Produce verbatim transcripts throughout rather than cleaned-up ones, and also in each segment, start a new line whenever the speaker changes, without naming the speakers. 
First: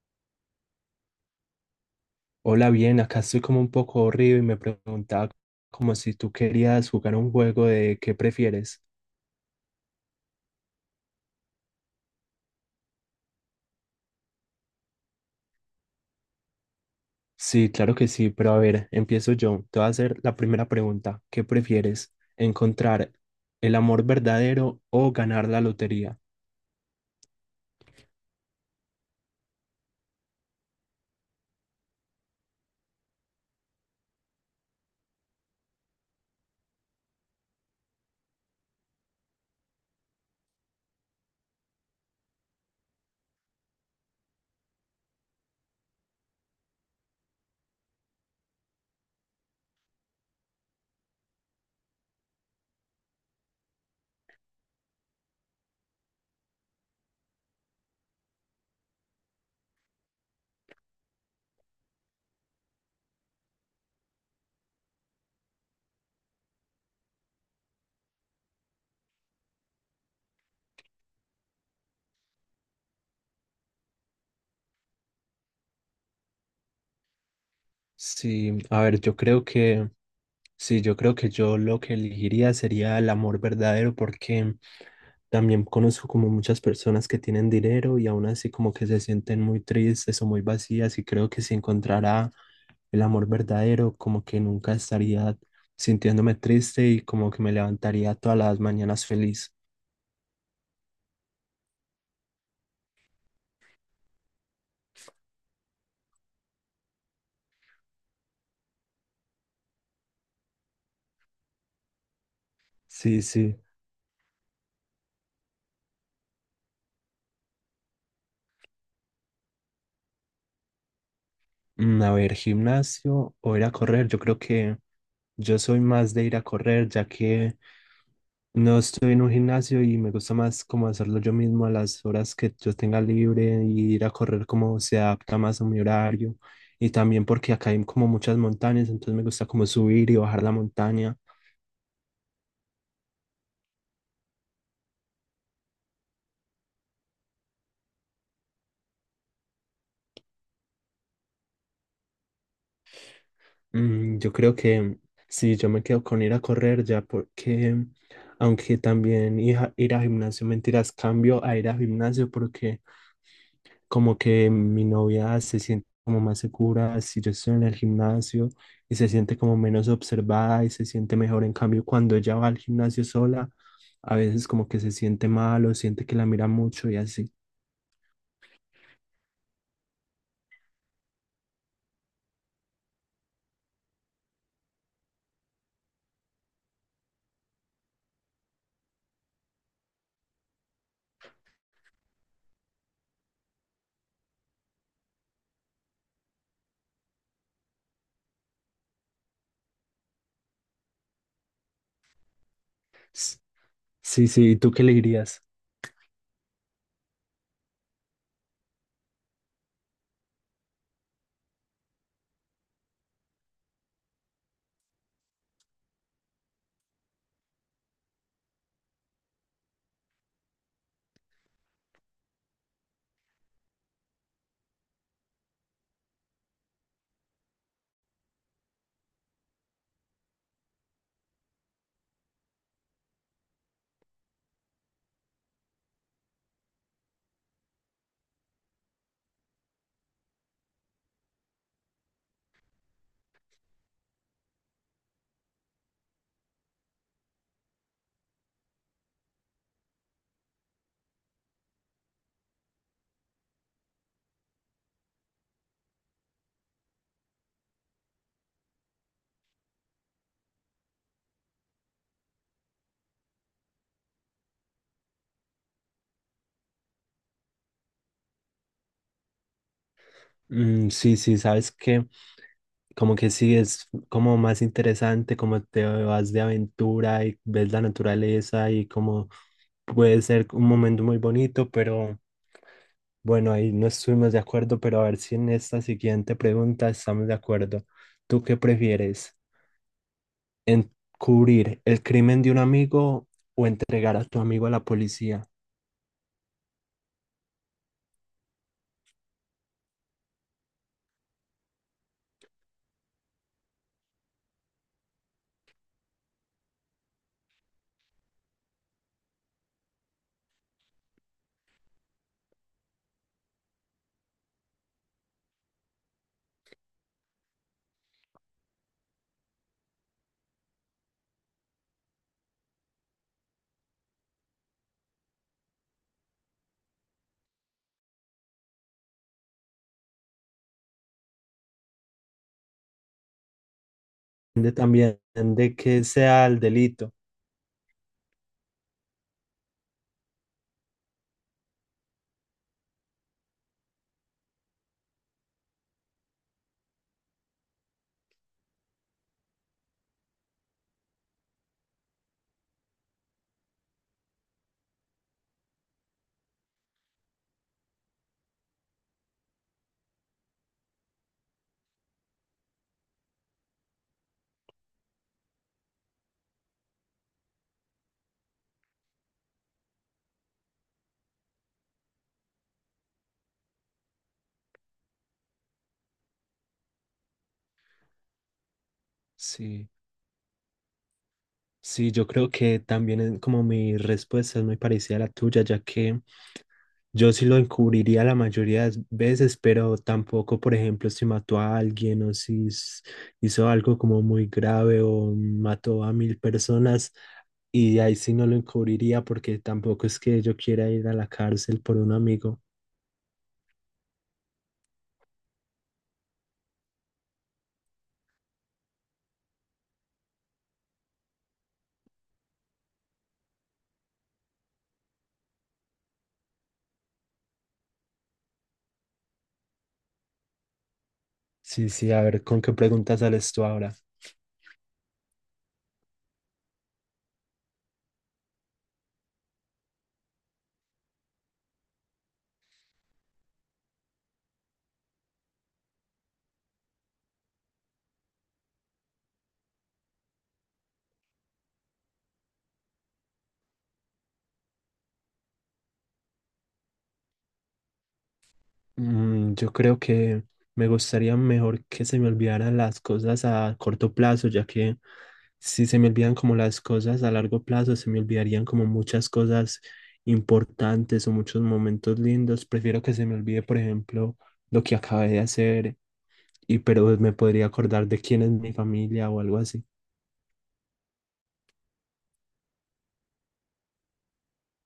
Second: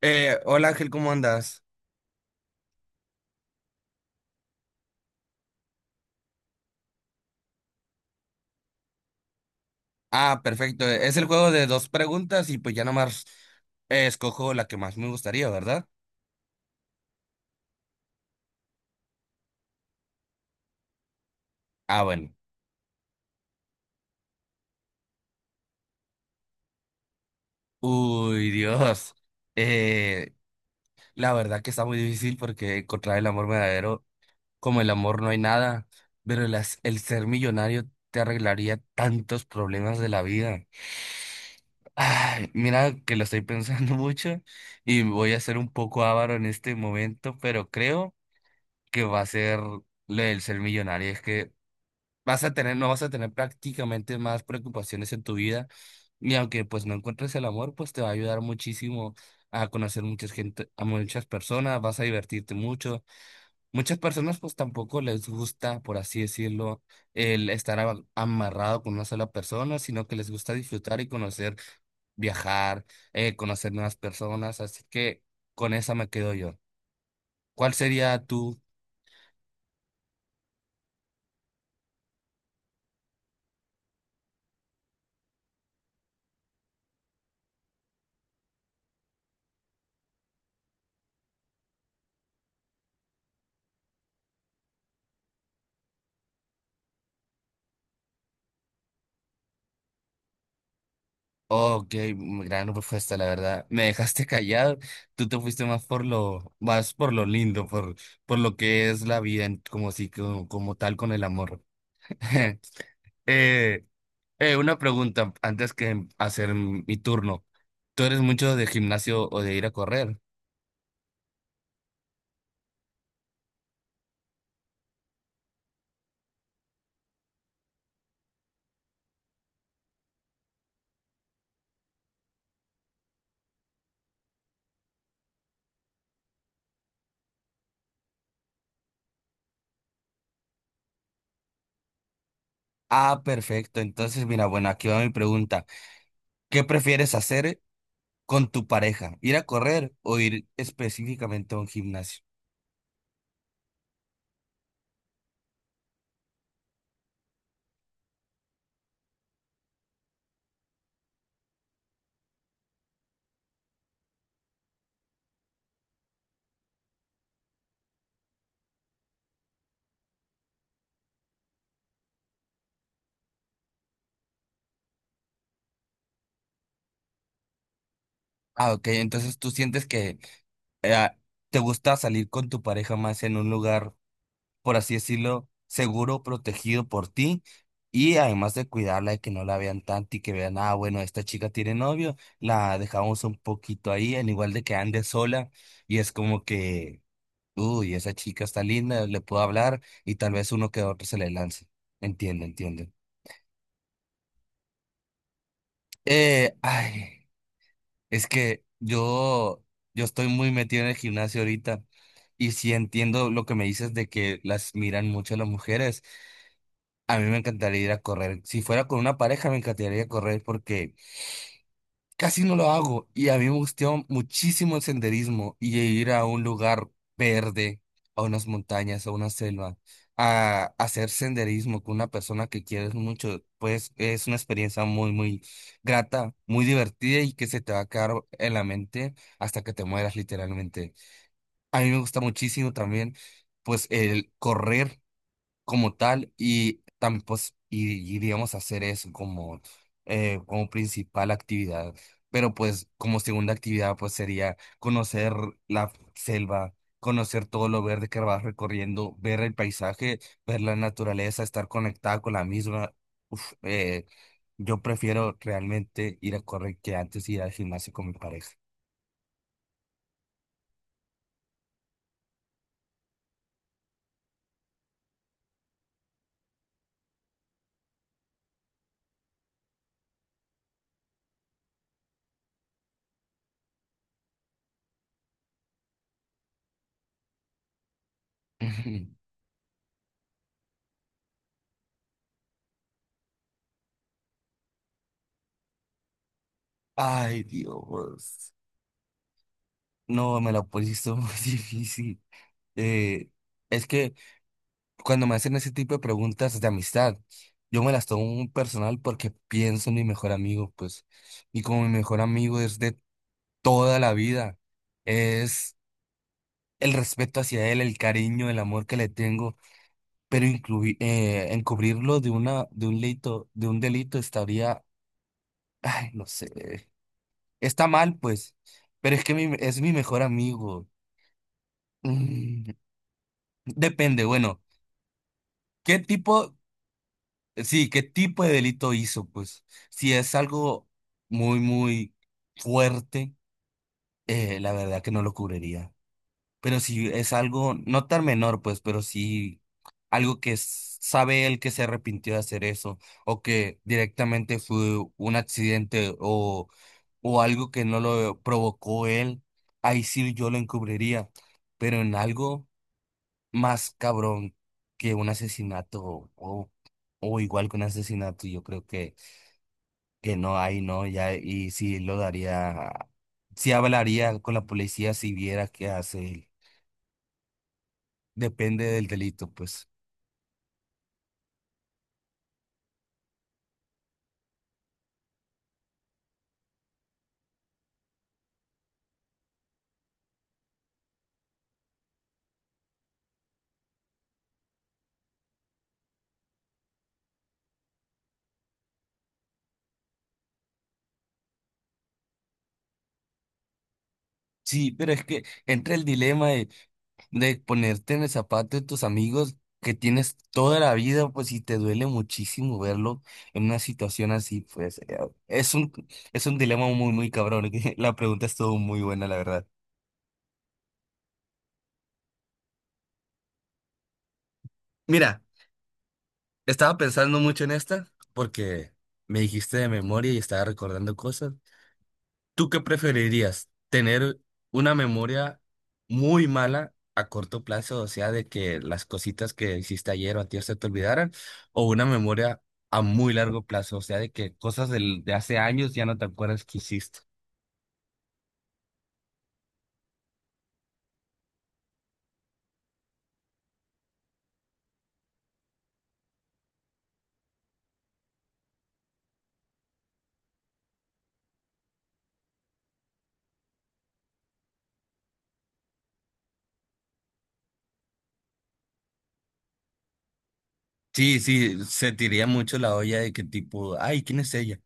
Eh, hola Ángel, ¿cómo andas?
Hola, bien, acá estoy como un poco aburrido y me preguntaba como si tú querías jugar un juego de qué prefieres.
Ah, perfecto. Es el juego de dos preguntas y pues ya nomás eh, escojo la que más me gustaría, ¿verdad?
Sí, claro que sí, pero a ver, empiezo yo. Te voy a hacer la primera pregunta. ¿Qué
Ah,
prefieres?
bueno.
¿Encontrar el amor verdadero o ganar la lotería?
Uy, Dios. Eh, la verdad que está muy difícil porque encontrar el amor verdadero, como el amor no hay nada, pero las- el ser millonario te arreglaría tantos problemas de la vida. Ay, mira que lo estoy pensando mucho y voy a ser un poco avaro en este momento, pero creo que va a ser lo del ser millonario. Es que vas a tener, no vas a tener prácticamente más preocupaciones en tu vida. Y aunque pues no encuentres el amor, pues te va a ayudar muchísimo a conocer mucha gente, a muchas personas, vas a divertirte mucho. Muchas personas pues tampoco les gusta, por así decirlo, el estar a- amarrado con una sola persona, sino que les gusta disfrutar y conocer, viajar, eh, conocer nuevas personas. Así que con esa me quedo yo. ¿Cuál sería
Sí,
tu?
a ver, yo creo que Sí, yo creo que yo lo que elegiría sería el amor verdadero, porque también conozco como muchas personas que tienen dinero y aún así como que se sienten muy tristes o muy vacías, y creo que si encontrara el amor verdadero como que nunca estaría sintiéndome triste y como que me levantaría todas las mañanas feliz.
Oh, ok, mm, gran propuesta, la verdad. Me dejaste callado. Tú te fuiste más por lo, más por lo lindo, por, por lo que es la vida, en- como si, como, como tal con el amor.
Sí, sí.
Eh, eh, una pregunta antes que hacer mi turno. ¿Tú eres mucho de gimnasio o de ir a correr?
Mm, A ver, gimnasio o ir a correr. Yo creo que yo soy más de ir a correr, ya que no estoy en un gimnasio y me gusta más como hacerlo yo mismo a las horas que yo tenga libre, y ir a correr como se adapta más a mi horario. Y también porque acá hay como muchas montañas, entonces me gusta como subir y bajar la montaña.
Ah, perfecto. Entonces, mira, bueno, aquí va mi pregunta. ¿Qué prefieres hacer con tu pareja? ¿Ir a correr o ir específicamente a un gimnasio?
Mm, yo creo que sí, yo me quedo con ir a correr ya porque, aunque también ir a, ir a gimnasio, mentiras, cambio a ir a gimnasio porque como que mi novia se siente como más segura si yo estoy en el gimnasio, y se siente como menos observada y se siente mejor. En cambio, cuando ella va al gimnasio sola, a veces como que se siente mal o siente que la mira mucho y así.
Ah, ok. Entonces, ¿tú sientes que eh, te gusta salir con tu pareja más en un lugar, por así decirlo, seguro, protegido por ti? Y además de cuidarla, de que no la vean tanto y que vean, ah, bueno, esta chica tiene novio, la dejamos un poquito ahí, en igual de que ande sola. Y es como que, uy, esa chica está linda, le puedo hablar y tal vez uno que otro se le lance. Entiendo, entiendo.
S- Sí, sí, ¿y tú qué le dirías?
Eh, ay. Es que yo, yo estoy muy metido en el gimnasio ahorita y sí entiendo lo que me dices de que las miran mucho las mujeres. A mí me encantaría ir a correr. Si fuera con una pareja, me encantaría ir a correr porque casi no lo hago y a mí me gustó muchísimo el senderismo y ir a un lugar verde, a unas montañas, a una selva, a hacer senderismo con una persona que quieres mucho, pues es una experiencia muy, muy grata, muy divertida y que se te va a quedar en la mente hasta que te mueras literalmente. A mí me gusta muchísimo también, pues el correr como tal y, tam- pues, y, y, digamos hacer eso como, eh, como principal actividad. Pero pues como segunda actividad pues sería conocer la selva, conocer todo lo verde que vas recorriendo, ver el paisaje, ver la naturaleza, estar conectada con la misma. Uf, eh, yo prefiero realmente ir a correr que antes ir al gimnasio con mi pareja.
Mm, sí, sí, sabes que como que sí es como más interesante, como te vas de aventura y ves la naturaleza y como puede ser un momento muy bonito, pero bueno, ahí no estuvimos de acuerdo, pero a ver si en esta siguiente pregunta estamos de acuerdo. ¿Tú qué
Ujú.
prefieres? ¿Encubrir el crimen de un amigo o entregar a tu amigo a la policía?
Ay, Dios. No, me la pusiste muy difícil. Eh, es que cuando me hacen ese tipo de preguntas de amistad, yo me las tomo muy personal porque pienso en mi mejor amigo, pues, y como mi mejor amigo es de toda la vida, es el respeto hacia él, el cariño, el amor que le tengo, pero incluir, encubrirlo de una, de un delito, de un delito estaría, ay, no sé, está mal, pues, pero es que mi- es mi mejor amigo. Mm, depende, bueno,
Depende también de
¿qué
que sea
tipo?
el delito.
Sí, ¿qué tipo de delito hizo? Pues si es algo muy, muy fuerte, eh, la verdad que no lo cubriría. Pero si es algo no tan menor, pues, pero sí algo que s- sabe él que se arrepintió de hacer eso, o que directamente fue un accidente o, o algo que no lo provocó él, ahí sí yo lo encubriría. Pero en algo más cabrón que un asesinato o, o igual que un asesinato, yo creo que que no hay, no, ya, y sí lo daría, sí hablaría con la policía si viera qué hace él. Depende del delito, pues.
Sí. Sí, yo creo que también es como mi respuesta es muy parecida a la tuya, ya que yo sí lo encubriría la mayoría de veces, pero tampoco, por ejemplo, si mató a alguien o si s- hizo algo como muy grave, o mató a mil personas, y ahí sí no lo encubriría porque tampoco es que yo quiera ir a la cárcel por un amigo.
Sí, pero es que entra el dilema de, de ponerte en el zapato de tus amigos que tienes toda la vida, pues, y te duele muchísimo verlo en una situación así, pues, eh, es un, es un dilema muy, muy cabrón. que La pregunta estuvo muy buena, la verdad.
Sí, sí, a ver, ¿con qué preguntas sales tú ahora?
Mira, estaba pensando mucho en esta porque me dijiste de memoria y estaba recordando cosas. ¿Tú qué preferirías? ¿Tener una memoria muy mala a corto plazo, o sea, de que las cositas que hiciste ayer o antier se te olvidaran, o una memoria a muy largo plazo, o sea, de que cosas del- de hace años ya no te acuerdas que hiciste?
Mm, yo creo que me gustaría mejor que se me olvidaran las cosas a corto plazo, ya que si se me olvidan como las cosas a largo plazo, se me olvidarían como muchas cosas importantes o muchos momentos lindos. Prefiero que se me olvide, por ejemplo, lo que acabé de hacer, y pero me podría acordar de quién es mi familia o algo así.
Sí, sí, sentiría mucho la olla de que tipo, ay, ¿quién es ella?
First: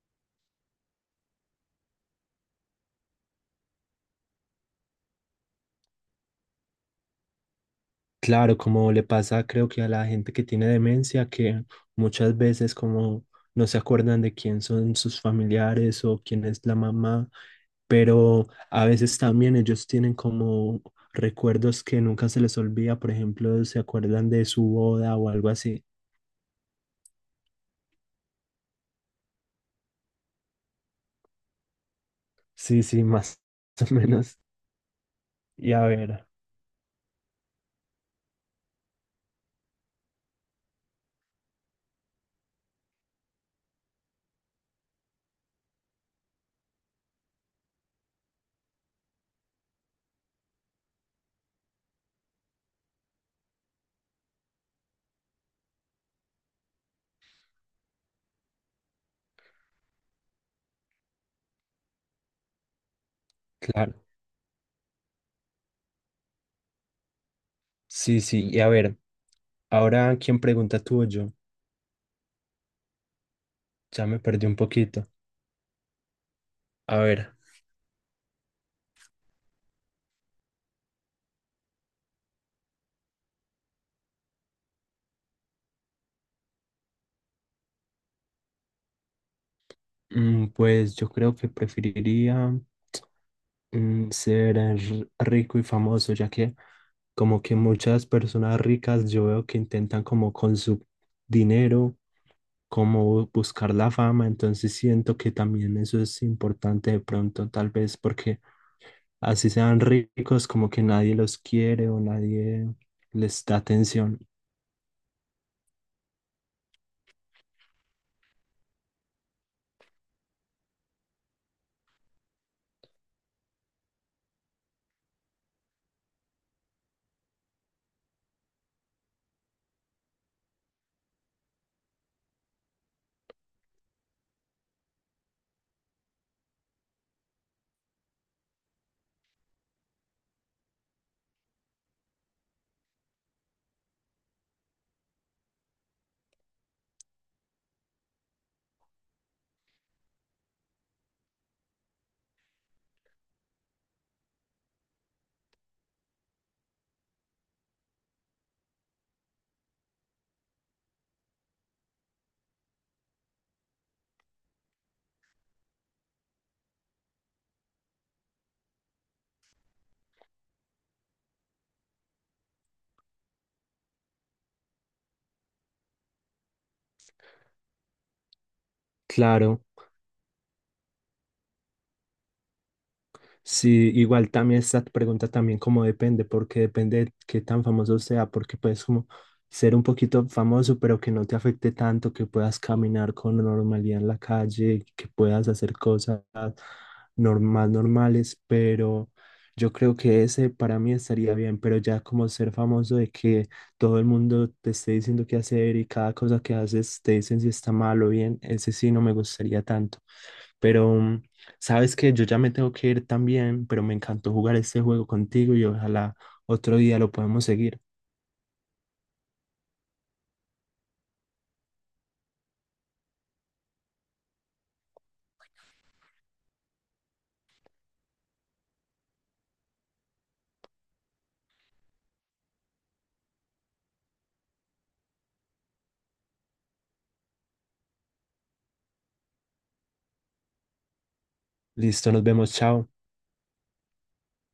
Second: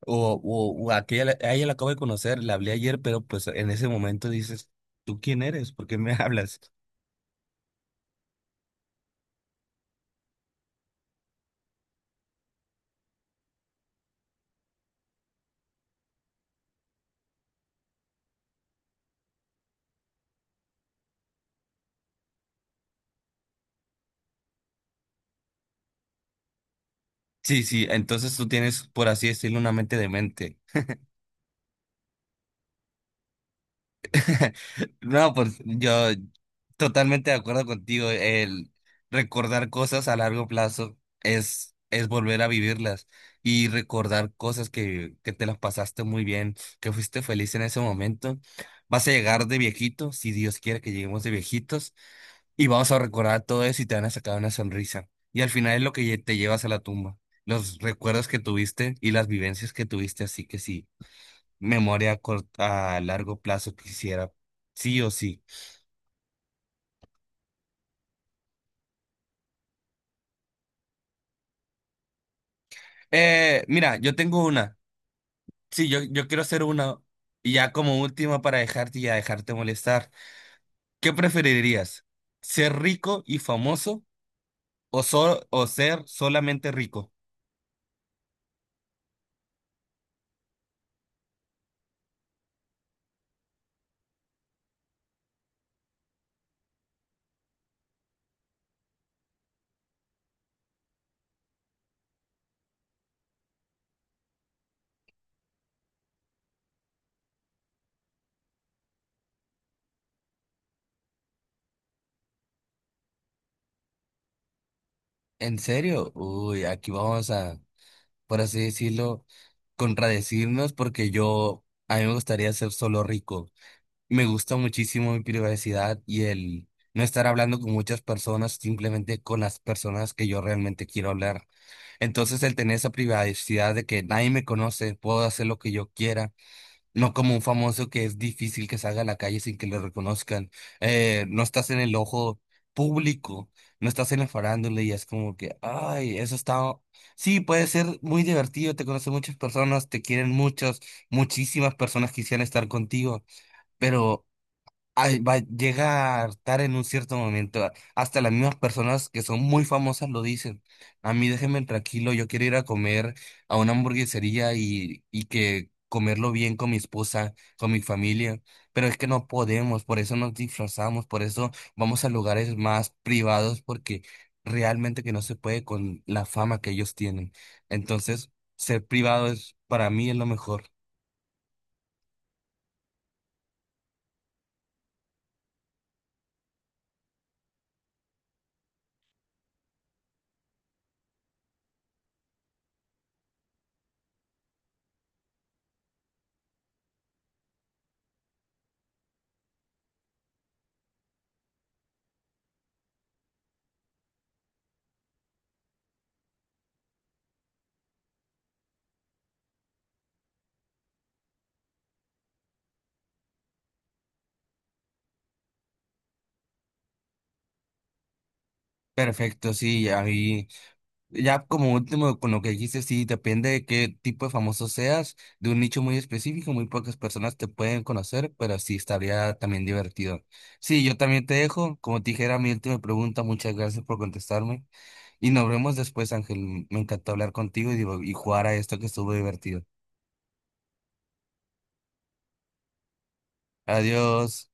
O, o, o aquella, la- a ella la acabo de conocer, la hablé ayer, pero pues en ese momento dices, ¿tú quién eres? ¿Por qué me hablas?
Claro, como le pasa creo que a la gente que tiene demencia, que muchas veces como no se acuerdan de quién son sus familiares o quién es la mamá, pero a veces también ellos tienen como recuerdos que nunca se les olvida, por ejemplo, se acuerdan de su boda o algo así.
Sí, sí, entonces tú tienes, por así decirlo, una mente demente.
Sí, sí, más o menos.
No, pues
Y a
yo
ver,
totalmente de acuerdo contigo. El recordar cosas a largo plazo es, es volver a vivirlas y recordar cosas que, que te las pasaste muy bien, que fuiste feliz en ese momento. Vas a llegar de viejito, si Dios quiere que lleguemos de viejitos, y vamos a recordar todo eso y te van a sacar una sonrisa. Y al final es lo que lle- te llevas a la tumba, los recuerdos que tuviste y las vivencias que tuviste. Así que sí. Memoria a, cort- a largo plazo
claro.
quisiera, sí o sí.
Sí, sí, y a ver, ahora quién pregunta, tú o yo.
Eh, mira,
Ya
yo
me
tengo
perdí un
una.
poquito.
Sí, yo, yo quiero hacer una.
A ver,
Y ya como última para dejarte y ya dejarte molestar. ¿Qué preferirías? ¿Ser rico y famoso o, so- o ser solamente rico?
mm, pues yo creo que preferiría... mm, ser r- rico y famoso, ya que como que muchas personas ricas yo veo que intentan como con su dinero, como buscar la fama, entonces siento que también eso es importante de pronto, tal vez porque así sean ricos, como que nadie los quiere o nadie les da atención.
¿En serio? Uy, aquí vamos a, por así decirlo, contradecirnos porque yo, a mí me gustaría ser solo rico. Me gusta muchísimo mi privacidad y el no estar hablando con muchas personas, simplemente con las personas que yo realmente quiero hablar. Entonces, el tener esa privacidad de que nadie me conoce, puedo hacer lo que yo quiera, no como un famoso que es difícil que salga a la calle sin que lo reconozcan. Eh, no estás en el ojo público, no estás en la farándula y es como que, ay, eso está... Sí, puede ser muy divertido, te conocen muchas personas, te quieren muchas, muchísimas personas quisieran estar contigo, pero ay, va a llegar tarde en un cierto momento. a- Hasta las mismas personas que son muy famosas lo dicen. A mí déjenme tranquilo, yo quiero ir a comer a una hamburguesería y, y que comerlo bien con mi esposa, con mi familia. Pero es que no podemos, por eso nos disfrazamos, por eso vamos a lugares más privados, porque realmente que no se puede con la fama que ellos tienen. Entonces, ser privado es
Claro.
para mí es lo mejor.
Sí, igual también esta pregunta también como depende, porque depende de qué tan famoso sea, porque puedes como ser un poquito famoso, pero que no te afecte tanto, que puedas caminar con normalidad en la calle, que puedas hacer cosas normal, normales, pero yo creo que ese para mí estaría bien, pero ya como ser famoso de que todo el mundo te esté diciendo qué hacer, y cada cosa que haces te dicen si está mal o bien, ese sí no me gustaría tanto, pero... mm, sabes que yo ya me tengo que ir también, pero me encantó jugar este juego contigo y ojalá otro día lo podemos seguir.
Perfecto, sí, ahí. Ya como último, con lo que dijiste, sí, depende de qué tipo de famoso seas, de un nicho muy específico, muy pocas personas te pueden conocer, pero sí estaría también divertido. Sí, yo también te dejo, como te dije, era mi última pregunta, muchas gracias por contestarme y nos vemos después, Ángel, me encantó hablar contigo y, digo- y jugar a esto que estuvo divertido.
Listo, nos vemos, chao.
Adiós.